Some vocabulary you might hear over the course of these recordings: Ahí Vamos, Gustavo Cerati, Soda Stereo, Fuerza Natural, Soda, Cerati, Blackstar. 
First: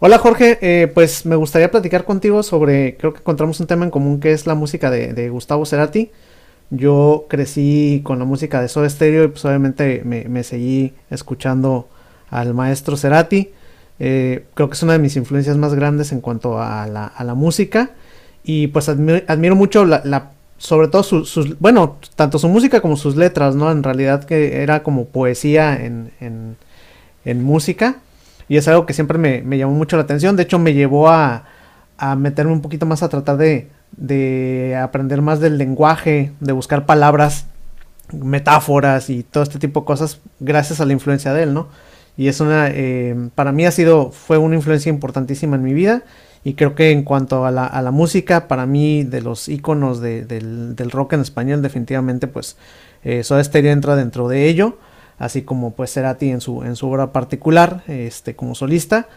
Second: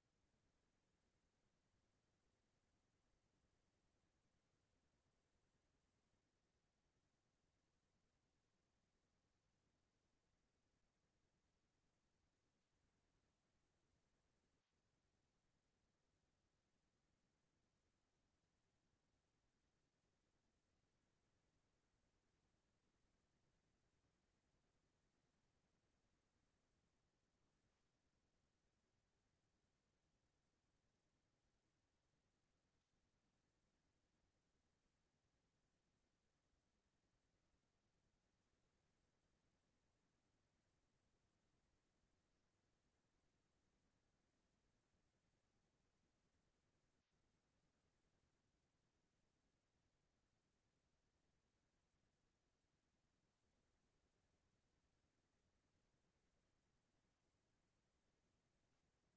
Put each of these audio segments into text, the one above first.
Hola Jorge, pues me gustaría platicar contigo sobre, creo que encontramos un tema en común que es la música de Gustavo Cerati. Yo crecí con la música de Soda Stereo y pues obviamente me seguí escuchando al maestro Cerati. Creo que es una de mis influencias más grandes en cuanto a la música y pues admiro mucho la sobre todo sus, bueno, tanto su música como sus letras, ¿no? En realidad que era como poesía en música. Y es algo que siempre me llamó mucho la atención. De hecho, me llevó a meterme un poquito más a tratar de aprender más del lenguaje, de buscar palabras, metáforas y todo este tipo de cosas gracias a la influencia de él, ¿no? Y es una, para mí ha sido, fue una influencia importantísima en mi vida y creo que en cuanto a la música, para mí de los íconos de, del rock en español, definitivamente pues Soda Stereo entra dentro de ello, así como pues Cerati en su obra particular, este, como solista.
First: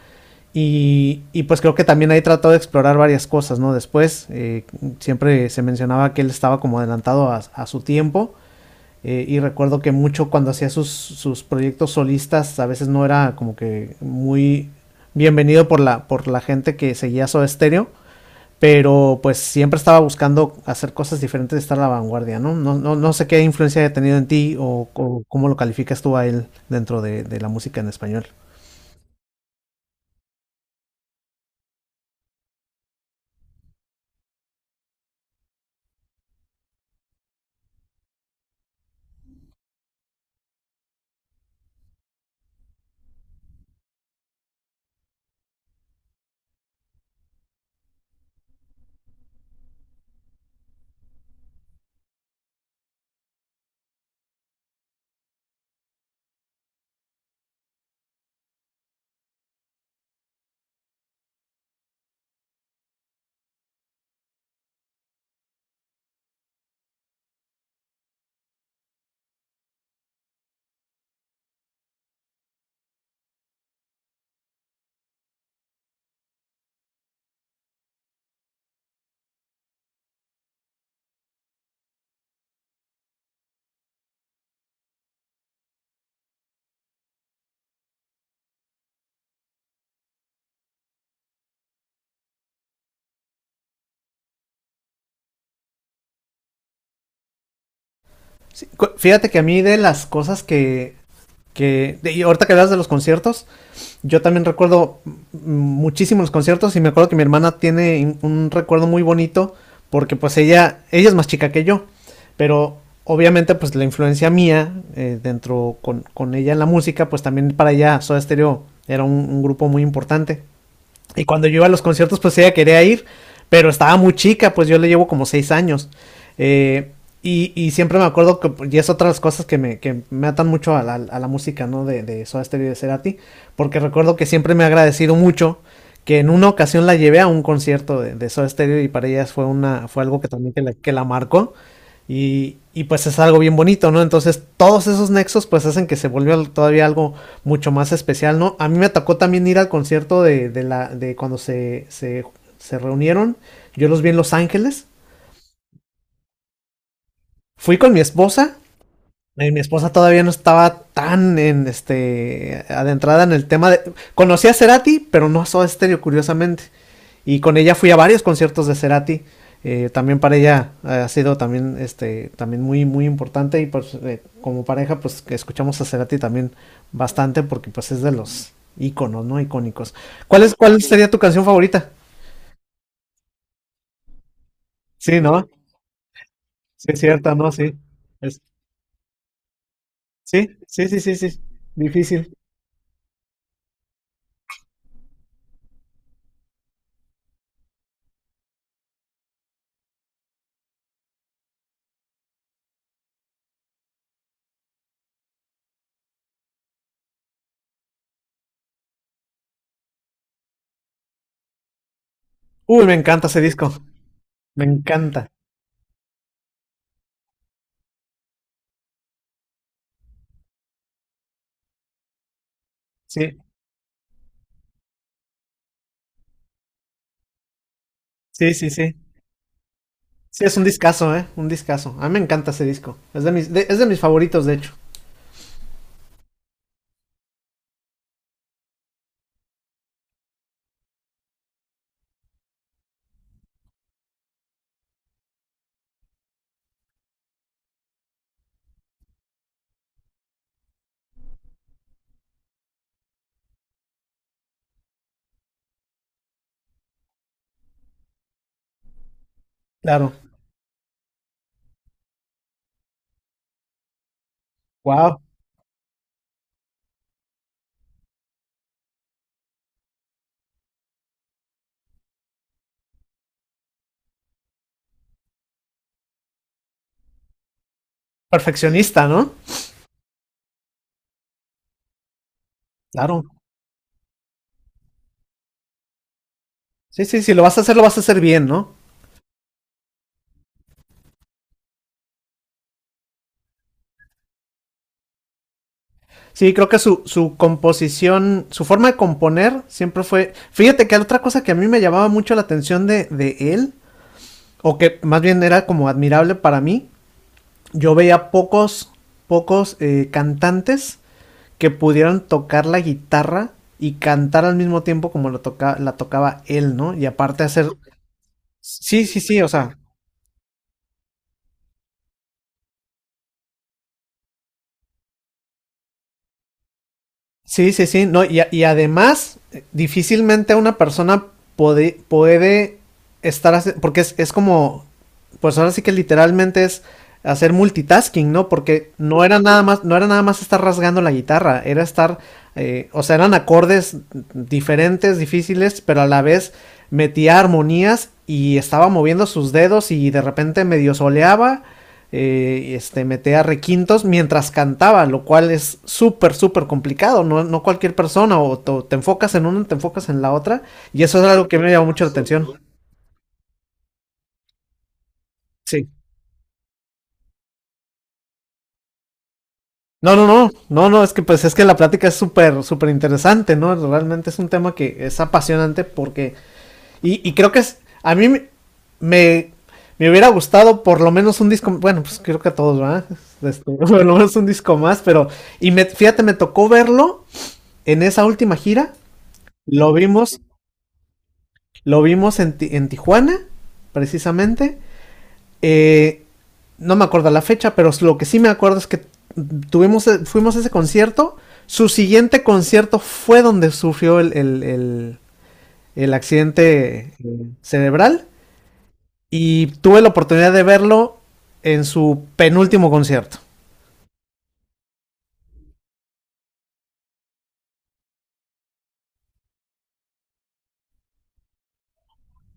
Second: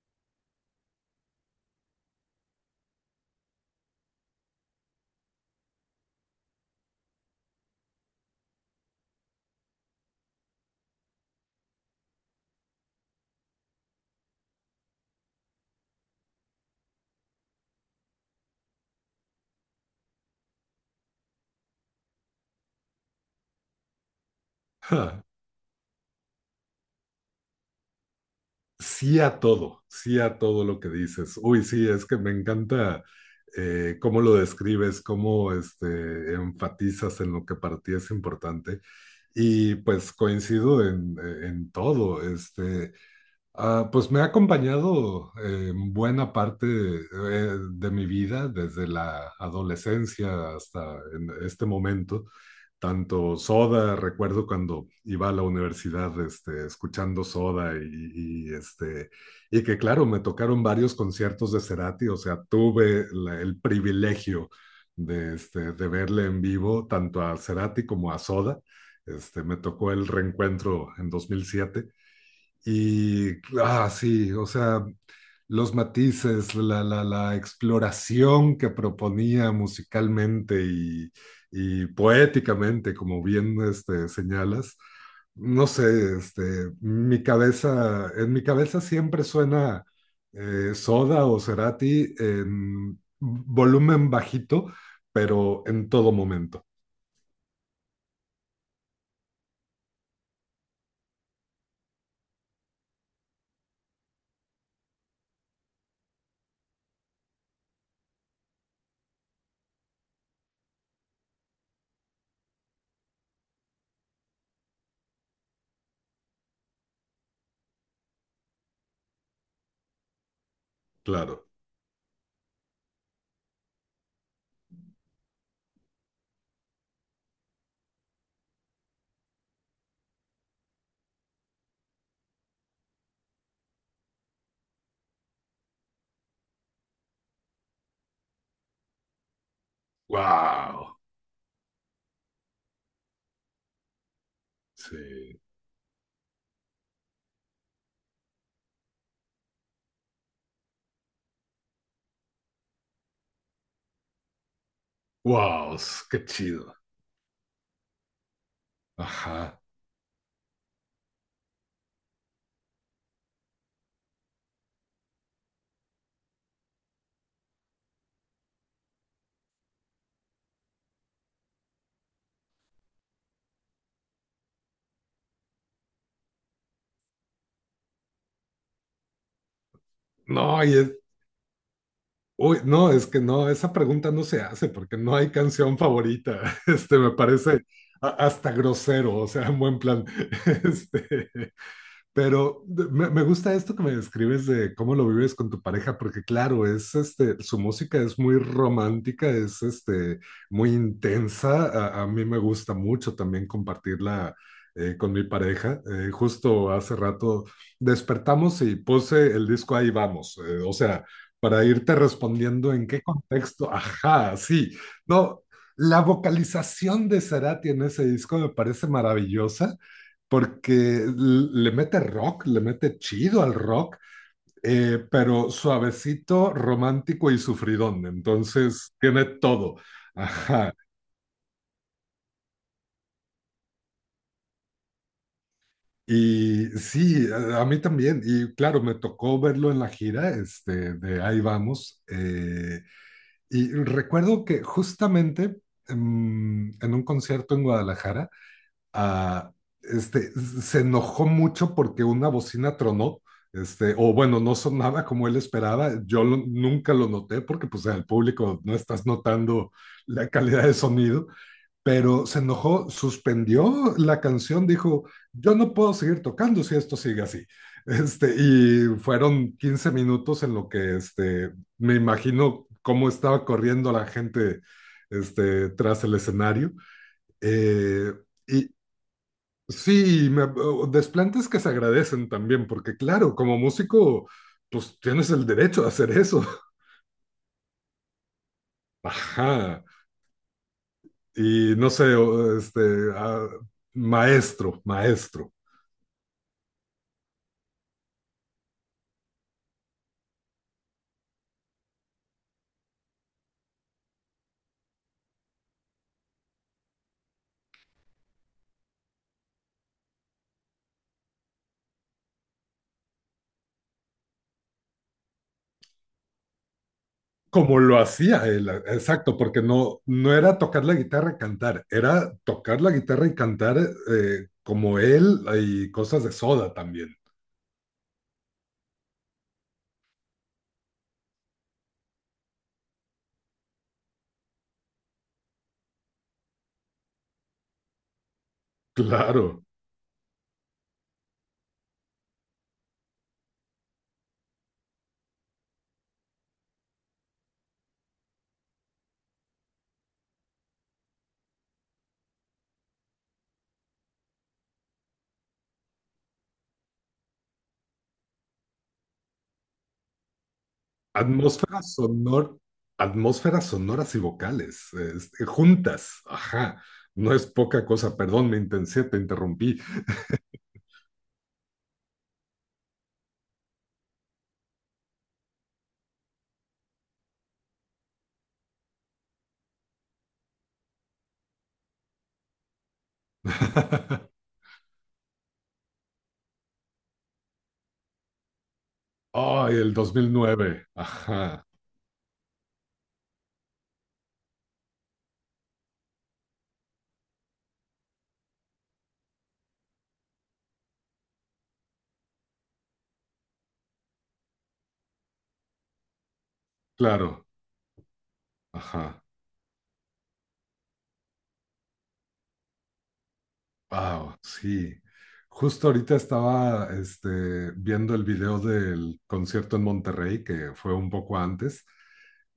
Y pues creo que también ahí trató de explorar varias cosas, ¿no? Después, siempre se mencionaba que él estaba como adelantado a su tiempo. Y recuerdo que mucho cuando hacía sus proyectos solistas a veces no era como que muy bienvenido por la gente que seguía Soda Stereo, pero pues siempre estaba buscando hacer cosas diferentes, estar a la vanguardia, ¿no? No sé qué influencia haya tenido en ti o Ja, cómo lo calificas tú a él dentro de la música en español. sí a todo, sí a todo lo que dices. Uy, sí, es que me encanta cómo lo describes, cómo enfatizas en lo que para ti es importante. Y pues coincido en todo. Pues me ha acompañado en buena parte de mi vida, desde la adolescencia hasta en este momento. Tanto Soda, recuerdo cuando iba a la universidad escuchando Soda y que claro, me tocaron varios conciertos de Cerati, o sea, tuve el privilegio de verle en vivo tanto a Cerati como a Soda. Me tocó el reencuentro en 2007 y sí, o sea, los matices, la exploración que proponía musicalmente y poéticamente, como bien señalas, no sé, este, en mi cabeza siempre suena Soda o Cerati en volumen bajito, pero en todo momento, Sí. Fíjate que a mí de las cosas que y ahorita que hablas de los conciertos, yo también recuerdo muchísimo los conciertos y me acuerdo que mi hermana tiene un recuerdo muy bonito porque pues ella es más chica que yo, pero obviamente pues la influencia mía, dentro con ella en la música, pues también para ella Soda Stereo era un grupo muy importante. Y cuando claro. yo iba a los conciertos, pues ella quería ir, pero estaba muy chica, pues yo le llevo como 6 años. Eh, Siempre me acuerdo que, pues, y es otra de las cosas que me atan mucho a la música, ¿no? De Soda Stereo y de Cerati, porque recuerdo que siempre me ha agradecido mucho que en una ocasión la llevé a un concierto de Soda Stereo y para ella fue, una, fue algo que también que la, que ¡Wow! la marcó. Y pues es algo bien bonito, ¿no? Entonces todos esos Sí. nexos pues hacen que se volvió todavía algo mucho más especial, ¿no? A mí me tocó también ir al concierto de la, de cuando se reunieron. Yo los vi en Los Ángeles. ¡Wow! ¡Qué chido! Fui con mi esposa. Mi Ajá. esposa todavía no estaba tan en este adentrada en el tema de. Conocí a Cerati, pero no a Soda Stereo, curiosamente. Y con ella fui a varios conciertos de Cerati. También para ella ha sido también este también muy muy importante y pues como pareja pues escuchamos a Cerati también bastante porque pues es de los íconos, ¿no? Icónicos. ¿Cuál es No, y cuál es, sería tu canción favorita? uy, no, es que no, esa pregunta no se hace porque no Sí, hay ¿no? canción favorita. Sí, Este, es me cierta, ¿no? parece Sí. Es- hasta grosero, o sea, en buen plan. sí, sí, sí, sí, Este, sí. Difícil. pero me gusta esto que me describes de cómo lo vives con tu pareja, porque claro, es este, su música es muy romántica, es este, muy intensa. A mí me gusta mucho también compartirla con mi pareja. Justo hace rato despertamos y puse el disco Ahí vamos. Eh, o sea, para irte respondiendo Uy, en me qué encanta ese contexto. disco. Ajá, Me sí. encanta. No, la vocalización de Cerati en ese disco me parece maravillosa porque le mete rock, le mete Sí, chido al rock, pero suavecito, romántico y sufridón. sí, sí, Entonces sí. tiene todo. Sí, es un Ajá. discazo, ¿eh? Un discazo. A mí me encanta ese disco. Es de mis, es de mis favoritos, de hecho. Y sí, a mí también. Y claro, me tocó verlo en la gira, este, de Ahí Vamos. Eh, y recuerdo que justamente en un concierto en Guadalajara, a, se enojó mucho porque una bocina tronó, este, o bueno, no sonaba como él esperaba. Nunca lo noté porque pues al público no estás notando Claro. la calidad de sonido, pero se enojó, suspendió la canción, dijo, Wow. yo no puedo seguir tocando si esto sigue así. Este, y fueron 15 minutos en lo que este, me imagino cómo estaba corriendo la gente este, tras el escenario. Eh, y, Perfeccionista, ¿no? Sí, o desplantes que se agradecen también, porque Claro. claro, como músico, pues tienes el derecho a hacer eso. Sí, sí, sí, lo vas a hacer, lo vas a hacer bien, ¿no? Ajá. Y no sé, ah, maestro, maestro. Sí, creo que su composición, su forma de componer siempre fue... Fíjate que otra cosa que a mí me llamaba mucho la atención de él, o que más bien era como admirable para mí, yo veía pocos cantantes que pudieran tocar la guitarra y cantar al mismo tiempo como lo la tocaba él, ¿no? Y aparte hacer... Como lo hacía él, ah, Sí, sí, exacto, sí, o porque sea. no, no era tocar la guitarra y cantar, era tocar la guitarra y cantar como él y cosas de Soda también. Sí, sí, sí, no, y, y además, difícilmente una persona puede estar, porque es como, pues ahora sí que literalmente es hacer multitasking, ¿no? Porque no era nada Claro. más, no era nada más estar rasgando la guitarra, era estar, o sea, eran acordes diferentes, difíciles, pero a la vez metía armonías y estaba moviendo sus dedos y de repente medio soleaba, metía requintos mientras cantaba, lo cual es súper, súper complicado. No, no cualquier persona, o te enfocas en una, te enfocas en la otra. Y eso es algo que me llamó Atmósferas mucho la atención. sonor, Atmósferas sonoras y vocales, este, Sí. juntas, ajá, no es poca cosa, perdón, me intensé, te interrumpí. No, no, no, no, no, es que pues es que la plática es súper, súper interesante, ¿no? Realmente es un tema que es apasionante porque, y creo que es, a mí me, me, me, hubiera gustado por lo menos un disco, bueno, pues creo que a todos, ¿verdad? Este, por lo menos un disco más, pero, y me, fíjate, me tocó verlo en esa última gira. Ay, Lo el dos mil vimos, nueve ajá, lo vimos en, en Tijuana, precisamente. Eh, no me acuerdo la fecha, pero lo que sí me acuerdo es que tuvimos, e, fuimos a ese concierto. Su siguiente concierto fue donde sufrió el accidente claro, cerebral. ajá. Y tuve la oportunidad de verlo en su penúltimo concierto. Wow, sí. Justo ahorita estaba este, viendo el video del concierto en Monterrey, que fue un poco antes.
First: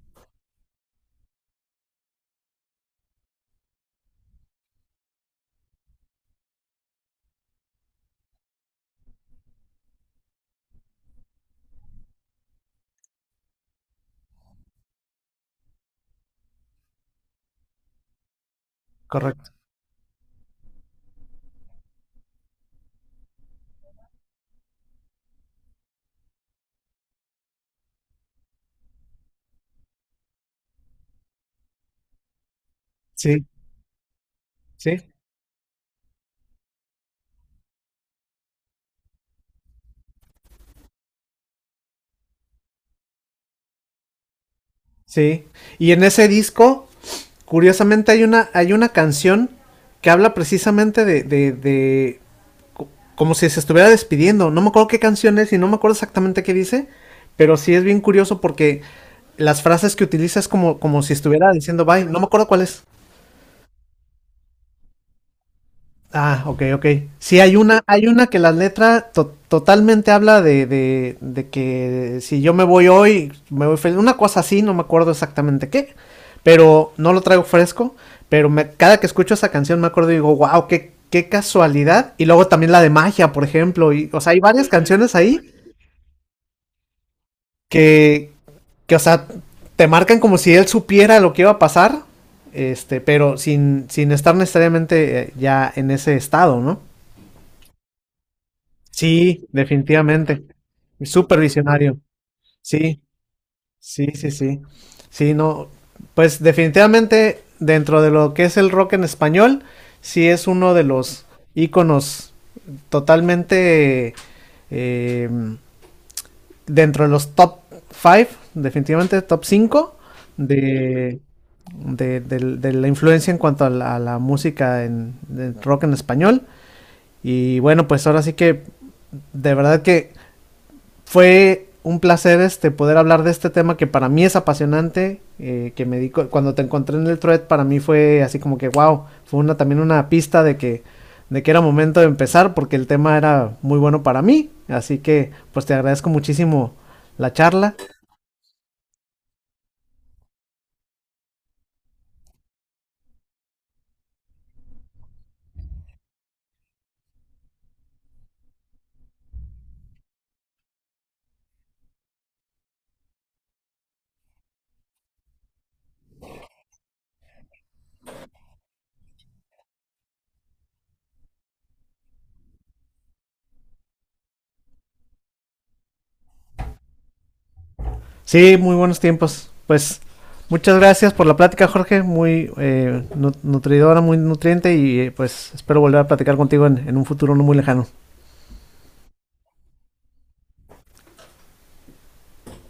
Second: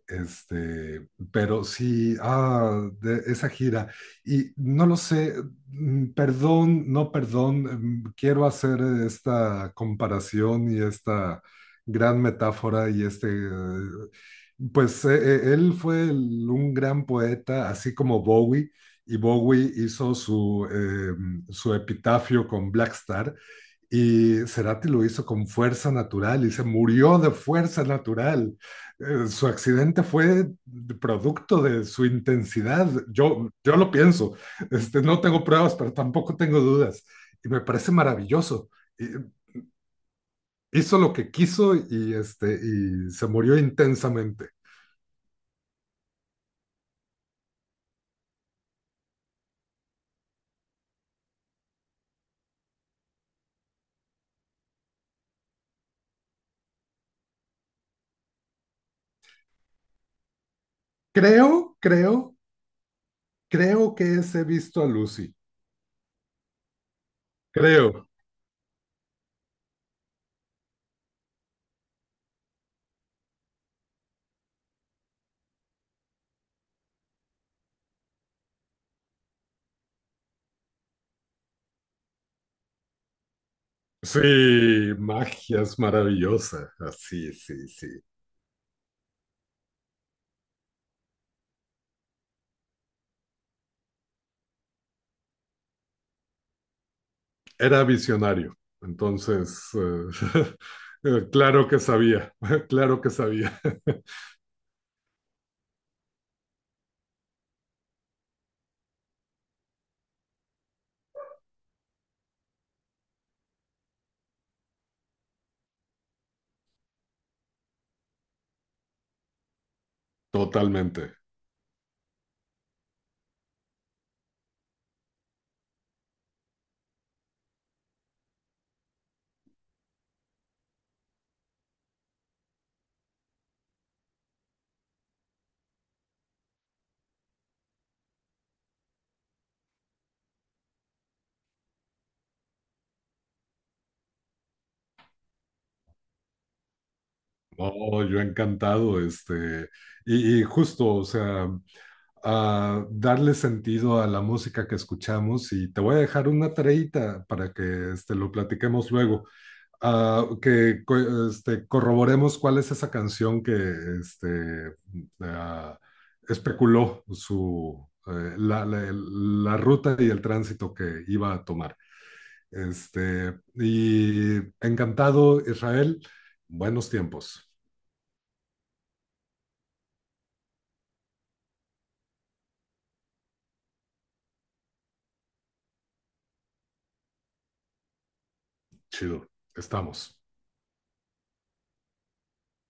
Este, pero sí, ah, de esa gira. Y no lo sé, mm, perdón, no perdón, quiero hacer esta comparación y esta gran metáfora y pues eh, él fue un gran poeta, así como Bowie, y Correcto. Bowie hizo su epitafio con Blackstar y Cerati lo hizo con fuerza natural y se murió de fuerza natural. Su accidente fue producto de su intensidad. Sí, Yo lo pienso, sí, este, no tengo pruebas, pero tampoco tengo dudas y me parece maravilloso. Hizo lo que quiso y, este, y se murió intensamente. sí. Y en ese disco, curiosamente, hay una canción que habla precisamente de como si se estuviera despidiendo. No me acuerdo qué canción es y no me acuerdo exactamente qué dice, pero sí es bien curioso porque las frases que utiliza es como, como si estuviera Creo, diciendo bye. No me creo, acuerdo cuál es. Creo que ese visto a Lucy. Ah, ok, ok. Sí, hay Creo. una que la letra totalmente habla de que si yo me voy hoy, me voy feliz. Una cosa así, no me acuerdo exactamente qué, pero no lo traigo fresco. Pero me, cada que escucho esa canción me acuerdo y digo, wow, qué, qué casualidad. Y luego también la de magia, por ejemplo. Y, o sea, hay varias Sí, canciones ahí magia es maravillosa. Así, sí, sí. que, que o sea, te marcan como si él supiera lo que iba a pasar, este, pero sin, sin estar necesariamente ya en ese estado, ¿no? Era visionario, Sí, entonces, definitivamente. Súper claro que visionario. sabía, Sí, claro que sabía. sí, sí, sí. Sí, no. Pues definitivamente dentro de lo que es el rock en español, sí es uno de los íconos totalmente, eh, dentro de los top 5, definitivamente top 5 Totalmente. de, de de la influencia en cuanto a la música en de rock en español. Y bueno, pues ahora sí que de verdad que fue un placer este, poder hablar de este tema que para mí es apasionante, que me di cuando te encontré en el thread, para mí fue así como que wow, fue una también una pista de que era momento de empezar porque el tema era muy bueno para mí, así que pues te agradezco muchísimo la charla. No, yo encantado, este, y justo, o sea, a darle sentido a la música que escuchamos y te voy a dejar una tareita para que este, lo platiquemos luego. Ah, corroboremos cuál es esa canción que este, ah, especuló la ruta y el tránsito que iba a tomar. Este, y encantado, Israel. Buenos tiempos. Sí, muy buenos tiempos. Pues muchas gracias por la plática, Jorge, muy nutridora, muy nutriente y pues espero volver a platicar contigo en un futuro no muy lejano. Chido. Estamos.